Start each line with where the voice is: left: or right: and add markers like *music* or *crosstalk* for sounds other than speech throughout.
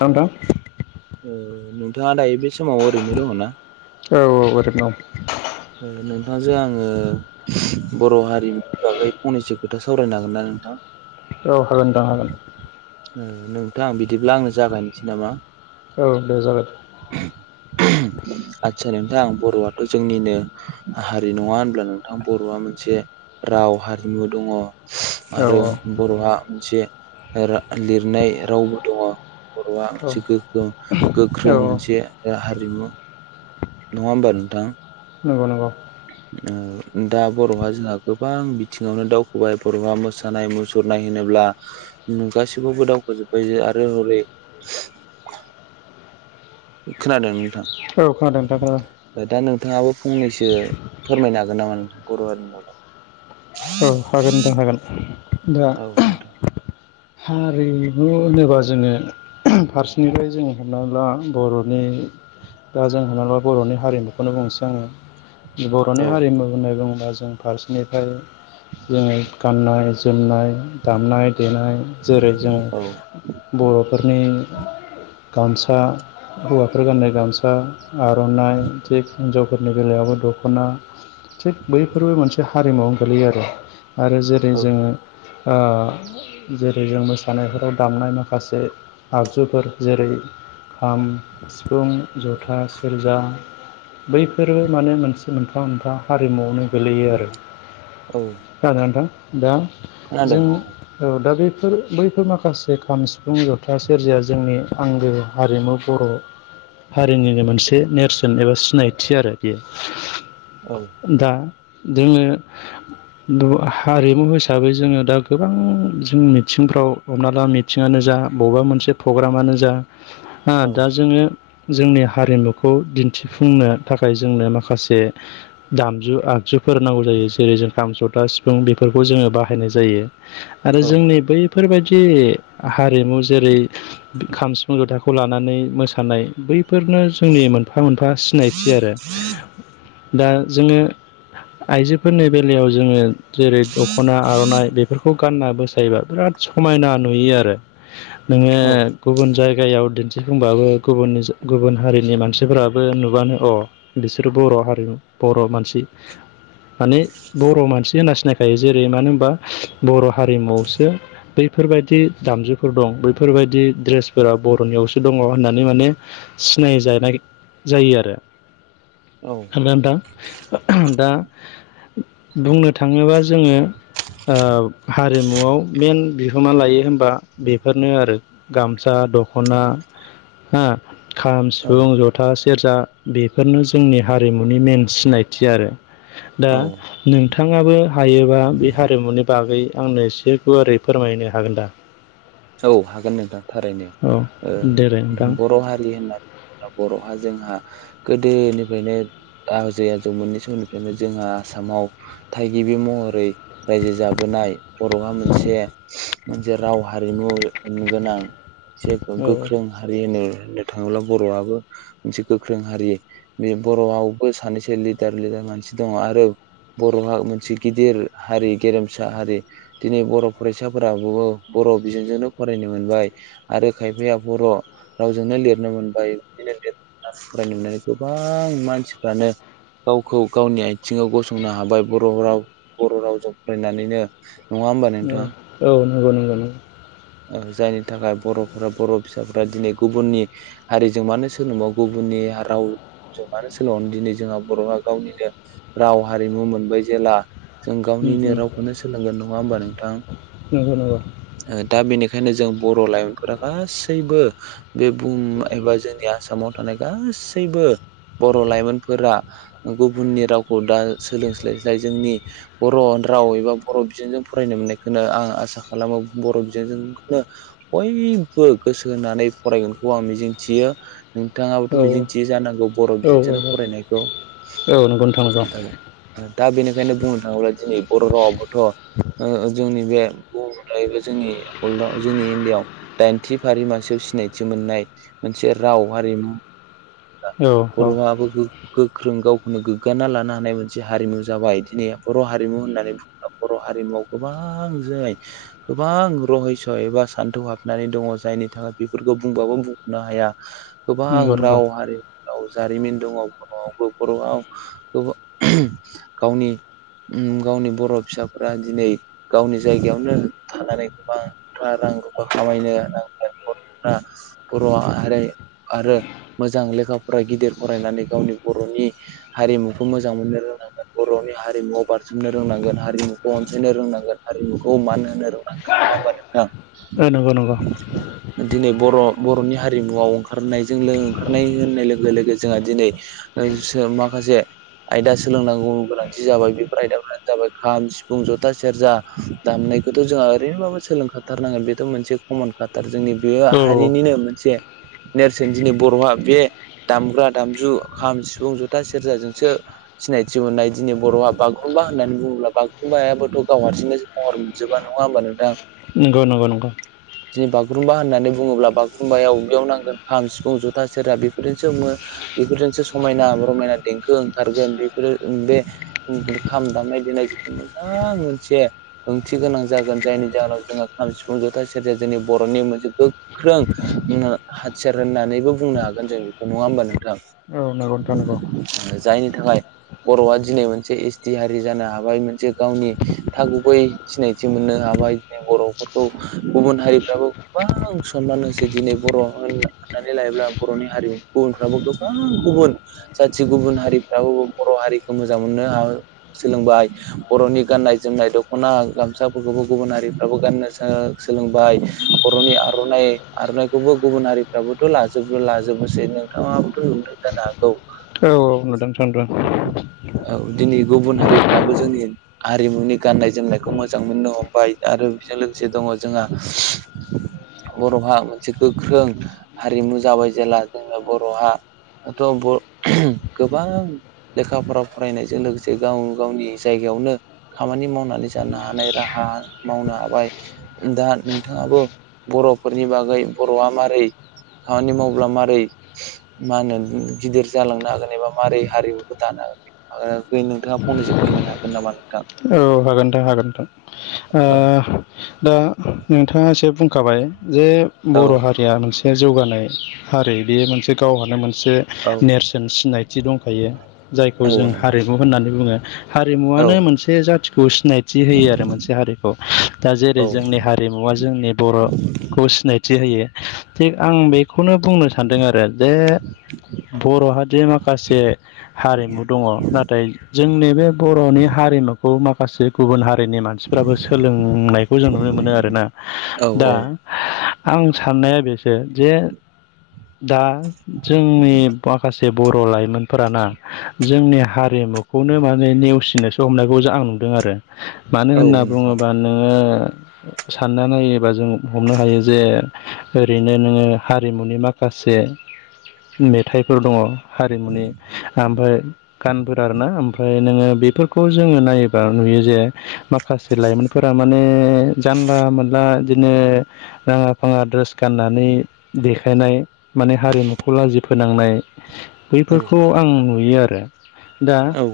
left: नोंथां
right: नोंथाङा दायो बे समाव ओरैनो दङ ना?
left: औ औ आरैनो दं।
right: नोंथांजों आङो बर' हारिमु नि बागै फंनैसो खोथा सावरायनो हागोन ना नोंथां।
left: औ हागोन नोंथां हागोन।
right: ओ नोंथां बिदिब्ला आंनो जागायनोसै नामा?
left: औ दे जाबाय।
right: आदसा नोंथां आं बर'आथ' जोंनिनो हारि नङा होनब्ला नोंथां बर'आ मोनसे राव हारिमु दङ।
left: औ
right: आरो बर'आ मोनसे रा लिरनाय रावबो दङ बर'आ
left: औ
right: मोनसे गोगगो
left: औ
right: गोख्रों मोनसे हारिमु नङा होनबा नोंथां।
left: नंगौ नंगौ।
right: दा बर'हा जोंहा गोबां बिथिङावनो दावखोबाय बर'हा मोसानाय मुसुरनाय होनोब्ला आ गासिखौबो दावखोजोबबाय जाहा आरो हरै खोनादों नोंथां।
left: औ खोनादों नोंथां ओ
right: दा नोंथाङाबो फंनैसो फोरमायनो हागोन नामा बर' हारिनि बागै
left: औ हागोन नोंथां हागोन। दा
right: औ नोंथां
left: हारिमु होनोब्ला जोङो फारसेनिफ्राय जों हमनानै ला बर'नि दा जों हमना ला बर'नि हारिमुखौनो बुंनोसै आङो बर'नि
right: औ
left: हारिमु होननानै बुङोबा जों फारसेनिफ्राय जोङो गाननाय जोमनाय दामनाय देनाय जेरै
right: औ
left: जोंङो बर'फोरनि गामसा हौवाफोर गाननाय गामसा आर'नाइ थिग हिनजावफोरनि बेला याबो दख'ना थिग बैफोरबो मोनसे हारिमुवयावनो गोलैयो आरो आरो जेरै
right: औ
left: जोङो ओ जेरै जेरै जों मोसानायफोराव दामनाय माखासे आगजुफोर जेरै खाम सिफुं जथा सेरजा बैफोरबो माने मोनसे मोनफा मोनफा हारिमुयावनो गोलैयो आरो
right: औ
left: जागोन नोथां दा
right: खोनादों
left: जों
right: नोंथां
left: औ दा बे फोर बैफोर माखासे खाम सिफुं जथा सेरजाया जोंनि आंगो हारिमु बर' हारिनिनो मोनसे नेरसोन एबा सिनायथि आरो बियो
right: औ
left: दा जोङो द हारिमु हिसाबै जोङो दा गोबां जों मिथिंफ्राव हमना ला मिथिङानो जा बबेबा मोनसे प्रग्रामानो जा आ
right: औ
left: दा जोङो जोंनि हारिमुखौ दिनथिफुंनो थाखाय जोंनो माखासे दामजु आगजु फोर नांगौ जायो जेरै जों खाम जथा सिफुं बेफोरखौ जोङो बाहायनाय जायो। आरो
right: औ
left: जोंनि बैफोरबायदि हारिमु जेरै खाम सिफुं ज'था खौ लानानै मोसानाय बैफोरनो जोंनि मोनफा मोनफा सिनायथि आरो दा जोङो आइजोफोरनि बेलायाव जोङो जेरै दख'ना आर'नाइ बेफोरखौ गानना मोसायोबा बिराद समायना नुयो आरो नोङो गुबुन जाय गायाव दिन्थिफुंबाबो गुबुन गुबुन हारिनि मानसिफोराबो नुबानो अ बिसोरो बर' बर' हारिमु बर' मानसि माने बर' मानसि होनना सिनायखायो जेरै मानो होनबा बर' हारिमुआवसो बै फोरबायदि दामजुफोर दं बैफोरबायदि दड्रेसफोरा बर'नियावसो दङ होननानै माने सिनाय जानाय जायो आरो
right: औ
left: *unintelligible* दा बुंनो थाङोबा जोङो ओ हारिमुआव मेन बिहोमा लायो होन बा बेफोरनो आरो गामसा दख'ना हो खाम सिफुं जथा सेरजा बेफोरनो जोंनि हारिमुनि मेन सिनायथि आरो दा
right: औ
left: नोंथाङाबो हायोबा बे हारिमुनि बागै आंनो एसे गुवारै फोरमायनो हागोन दा
right: औ हागोन नोंथां थारैनो
left: औ
right: ओ
left: देलाय नोंथां
right: बर' हारि होननानै बर'हा जोंहा गोदोनिफ्रायनो आ आजै आजौ मोननै समनिफ्रायनो जोंहा आसामाव थागिबि महरै रायजो जाबोनाय। बर'हा मोनसे मोनसे राव हारिमु गोनां जे
left: औ
right: गोख्रों हारिनि होननो थाङोब्ला बर'आबो मोनसे गोख्रों हारि बे बर'आवबो सानैसो लिदार लिदार मानसि दङ आरो बर'हा मोनसे गिदिर हारि गेरेमसा हारि दिनै बर' फरायसाफोराबो बर' बिजोंजोंनो फरायनो मोनबाय आरो खायफाया बर' रावजोंनो लिरनो मोनबाय बिदिनो लिर फरायनोनानै गोबां मानसिफ्रानो गावखौ गावनि आथिङाव गसंनो हाबाय बर' राव बर' रावजों फरायनानैनो होमबा नोंथां
left: औ नंगौ नंगौ नंगौ
right: जायनि थाखाय बर'फोरा बर' फिसाफ्रा दिनै गुबुननि हारिजों मानो सोलोंबा गुबुन बे राव जगानो सोल' दिनै जोंहा बर'आ गावनिनो राव हारिमु मोनबाय। जों
left: उम
right: गावनिनो
left: उम
right: रावखौनो सोलोंगोन नङा होमबा नोंथां?
left: नंगौ नंगौ औ
right: बेनिखायनो जों बर' लाइमोनफोरा गासैबो बे बुहुम एबा जोंनि आसामाव माने गासैबो बर' लाइमोनफोरा गुबुननि रावखौ दा सोलोंस्लाय स्लाय जोंनि बर' राव एबा बर' बिजोंजों फरायनो मोननायखौनो आं आसा खालामो बर' जोंखौनो बयबो गोसो होनानै फरायगोनखौ आं मिजिंथियो। नोंथाङाबोथ'
left: औ औ नंगौ
right: मिजिंथियो जानांगौ बर' बिजोंजोंनो फरायनायखौ
left: नोंथां नंगौ औ
right: दा बेनिखायनो बुंनो थाङोब्ला दिनै बर' रावाबोथ' जोंनि बे ब एबा जोंनि वर्ल्डआव जोंनि इण्डिया आ दाइनथि फारि मासियाव सिनायथि मोननाय मोनसे राव हारिमु
left: औ
right: बर'आाबो गोख्रों गाव नो गोग्गाना लानो हानाय मोनसे हारिमु जाबाय दिनै बर' हारिमु होननानै बुङोब्ला बर' हारिमुआव गोबां जाय गोबां रहस' एबा सान्थौ हाबनानै दङ। जाय थाखाय बेफोरखौ बुंबाबो बुंरनो हाया गोबां
left: नंगौ नंगौ
right: राव हारिमु जारिमिन दङ बर'आवबो बर'आव गावनि गावनि बर' फिसाफोरा दिनै गावनि जायगायावनो थानानै गोबां नो बर' माहारि आरो मोजां लेखा फराय गिदिर फरायनानै गावनि बर'नि हारिमुखौ मोजां मोननो रोंनांगोन बर'नि हारि हारिमुआव बारसोमनो रोंनांगोन हारिमुखौ अनसायनो रोंनांगोन हारिमुखौ मान होनो रोंनांगोन नङा होमबा नोंथां? दिनै बर' बर'नि हारिमुआव ओंखारनायजोंनो खारनाय होननाय लोगो लोगो जोंहा दिनै माखासे आयदा सोलोंनांगौ गोनांथि जाबाय बेफोर आयदाफोरानो जाबाय खाम सिफुं जथा सेरजा दामनाय खौथ' जोंहा ओरैनोबाबो सोलोंखाथारनांगोन बेथ' मोनसे कमन खाथार। जोंनि बे
left: ओ नंगौ नंगौ औ
right: हारिनिनो मोनसे नेरसोन दिनै बर'हा बे दामग्रा दामजु खाम सिफुं जथा सेरजाजोंसो सिनायथि मोननाय दिनै बर' गहा बागुरुमबा होननानै बुङोब्ला बागुरुम्बायायाबोथ' गाव हारसिं महर मोनजोबा नङा होनबा नोंथां?
left: नंगौ नंगौ नंगौ
right: बि बागुरुम्बा होननानै बुङोब्ला बागुरुमबाया अबेयाव नांगोन खाम सिफुं जथ था सेरजा बेफोरजोंसोङो बेफोरजोंसो समायना रमायना देंखो ओंखारगोन बेफोरो बे खाम दामनाय देनाय जिथु मोजां मोनसे ओंथि गोनां जागोन। जायनि जाहोनाव जों खाम सिफुं जथा सेरया जोंनि बर'नि मोनसे गोख्रों हासार होननानैबो बुंनो हागोन जों बेखौ नङा होमबा नोंथां?
left: औ नंगौ नोंथां नंगौ
right: जायनि थाखाय बर'आ दिनै मोनसे एस टि हारि जानो हाबाय मोनसे गावनि थागै सिनायथि मोननो हाबाय। ाबाय बर'फोरखौ गुबुन हारिफ्राबो गोबां सनमान होसै दिनै बर' होन नानै लायब्ला बर'नि हारिम गुबुनफ्राबो गोबां गुबुन जाथि गुबुन हारिफ्राबो बर' हारिखौ मोजां मोनो। सोलोंबाय बर'नि गाननाय जोमनाय दख'ना गामसाफोरखौबो गुबुन हारिफ्राबो गाननाय सोलोंबाय बर'नि आरननाय आर'नाइखौबो गुबुन हारिफ्राबोथ' लाजो जोब' लाजोबबोसै नोंथाङाबोथ' नुदो जानोहागौ।
left: औ औ
right: औ
left: *unintelligible*
right: दिनै गुबुन हारिफ्राबो जोंनि हारिमुनि गाननाय जोमनायखौ मोजां मोननो हमबाय आरो बेजों लोगोसे दङ जोंहा बर'हा मोनसे गोख्रों हारिमु जाबाय जेला जोंना बर'हा ाथ' गोबां लेखा फा फरायनायजों लोगोसे गाव गावनि जायगा यावनो खामानि मावनानै जानो हानाय राहा मावनो हाबाय दा नोंथाङाबो। बर'फोरनि बागै बर'आ मारै खामानि मावब्ला मारै मा होनो गिदिर जालांनो हागोन एबा मारोरै हारिमुखौ दानो नोंथाङा फंनैसो फोरमायनो हागोन नामा? नोंथां?
left: औ हागोन दां हागोन दां
right: औ
left: दा नोंथाङा एसे बुं खाबाय जे बर'
right: औ
left: हारिया मोनसे जौगानाय हारि बेयो मोनसे गावहानो मोन मोनसे नेरसोन सिनायथि दंखायो
right: औ
left: जायखौ जों
right: नोंथां
left: हारिमु होननानै बुङो।
right: औ
left: हारिमुवनो मोनसे जाथिखौ सिनायथि होयो आरो मोनसे हारिखौ दा जेरै
right: औ
left: जोंनि हारिमुवा जोंनि बर' खौ सिनायथि होयो थिग आं बेखौनो बुंनो सानदों आरो जे बर'हाद माखासे हारिमु दङ नाथाय जोंनि बे बर'नि हारिमुखौ माखासे गुबुन हारि हारिनि मानसिफ्राबो सोलोंनायखौ जों नुनो मोनो आरोना
right: औ
left: दा आं साननाया बेसो जे दा जोंनि माखासे बर' लाइमोनफोराना जोंनि हारिमुखौनो माने नेवसिनोसो हमनाय बे खौ आं नुदों आरो मानो
right: औ
left: होनना
right: नोंथां
left: बुङोबा नोङो सानना नायोबा जों हमनो हायो जे ओरैनो नोङो हारिमुनि माखासे से मेथाइफोर दङ हारिमुनि ओमफ्राय गानफोर आरोना ओमफ्राय नोङो बेफोरखौ जोङो नायोबा नुयो जे माखासे लाइमोनफोरा माने जानला मोनला बिदिनो राङा फाङा ड्रेस गाननानै देखायनाय माने हारिमुखौ लाजि फोनां
right: औ
left: बैफोरखौ आं नुयो आरो दा
right: औ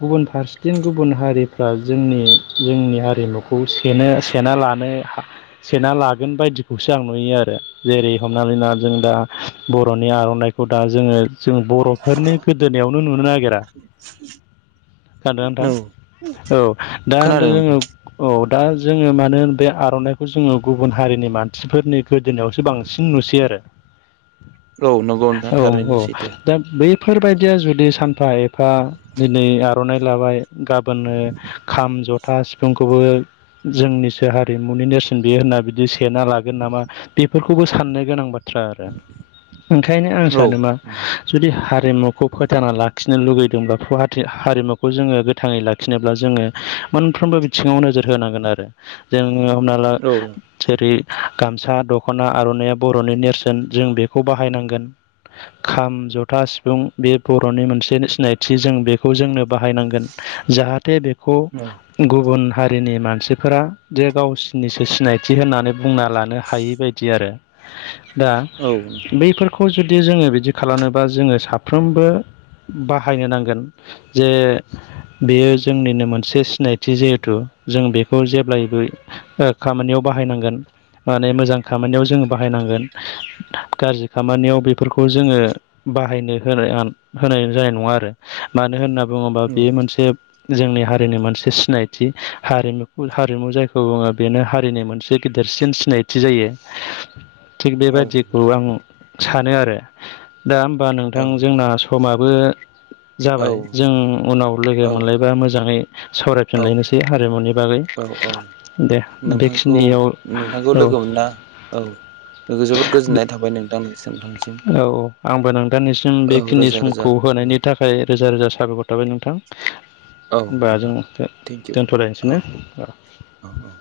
left: गुबुन फारसेथिन गुबुन हारिफ्रा जोंनि जोंनि हारिमुखौनो सेना लानो हा सेना लागोन बायदिखौसो आं नुयो आरो जेरै हमनानै ना जों दा बर'निआव दा जोङो जों बर'फोरनि गोदोनायावनो नुनो नागिरा। जादों आोंथां
right: औ
left: औ दा होनदों
right: खोनादों
left: जोङो
right: नोंथां
left: औ दा जोङो मानो होन बे आर'नाइखौ जोङो गुबुन हारिनि मानसिफोरनि गोदोनायावसो बांसिन नुसै आरो
right: औ नंगौ नोंथां थारैनो
left: औ औ
right: सैथो
left: दा बे बेफोरबायदिया जुदि सानफा एफा दिनै आर'नाइ लाबाय गाबोननो खाम जथा सिफुंखौबो जोंनिसो हारिमुनि नेरसोन बियो होनना बिदि सना लागोन नामा बेफोरखौबो साननो गोनां बाथ्रा बाथ्रा आरो ओंखायनो आं
right: औ
left: सान मा जुदि हारिमुखौ फोथांना लाखिनो लुगैदोंबाथ' हारिमुखौ जोङो गोथाङै लाखिनोब्ला जोङो मोनफ्रोमबो बिथिङाव नोजोर होनांगोन आरो जों नोङो हमना ला
right: औ औ
left: थोरि गामसा दख'ना आर'नाइया बर'नि नेरसोन जों बेखौ बाहायनांगोन। खाम जथा सिफुं बे बर'नि मोनसे सिनायथि जों बे खौ जोंनो बाहायनांगोन जाहाथे बेखौ
right: औ
left: गुबुन हारिनि मानसिफोरा जे गावसिोरनिसो सिनायथि होननानै बुंना लानो हायि बायदि आरो।
right: *unintelligible*
left: दा
right: नोंथां औ औ
left: बैफोरखौ जुदि जदि जोङो बिदि खालामोबा जोङो साफ्रोमबो बाहायनो नांगोन। जे बेयो जोंनिनो मोनसे सिनायथि जिहेथु जों बेखौ जेब्लायबो खामानियाव। बाहायनांगोन माने मोजां खामानियाव जोङो बाहायनांगोन गाज्रि खामानियाव बेफोरखौ जोङो बाहायनो होनाय होनाय जानाय नङा आरो मानो होनना बुङोबा बेयो मोनसे जोंनि हारिनि मोनसे सिनायथि हारिमुखौ हारिमु जायखौ बुङो बेनो हारिनि मोनसे गिदिर बांसिन सिनायथि जायो। थिग बेबायदिखौ आं सानो आरो दा होमबा नोंथां जोंना समा जाबाय जों उनाव लोगो मोनलायबा मोजाङै
right: औ
left: सावरायफिनलायनोसै हारिमुनि बागै
right: औ
left: दे
right: नोंथांखौ
left: बेखिनियाव
right: नोंथांखौ
left: औ
right: लोगो मोनना औ जोबोद गोजोननाय थाबाय नोंथां नोंथांसिम
left: औ आंबो नोंथांनिसिम
right: औ
left: बेखिनि
right: रोजा रोजा
left: समखौ हो
right: औ
left: बानायनि थाखाय रोजा रोजा साबायखर थाबाय नोंथां।
right: औ
left: होनोमबा जों
right: नोंथां थेंकिउ
left: दोनथ'लायनोसै
right: औ
left: ने औ
right: औ औ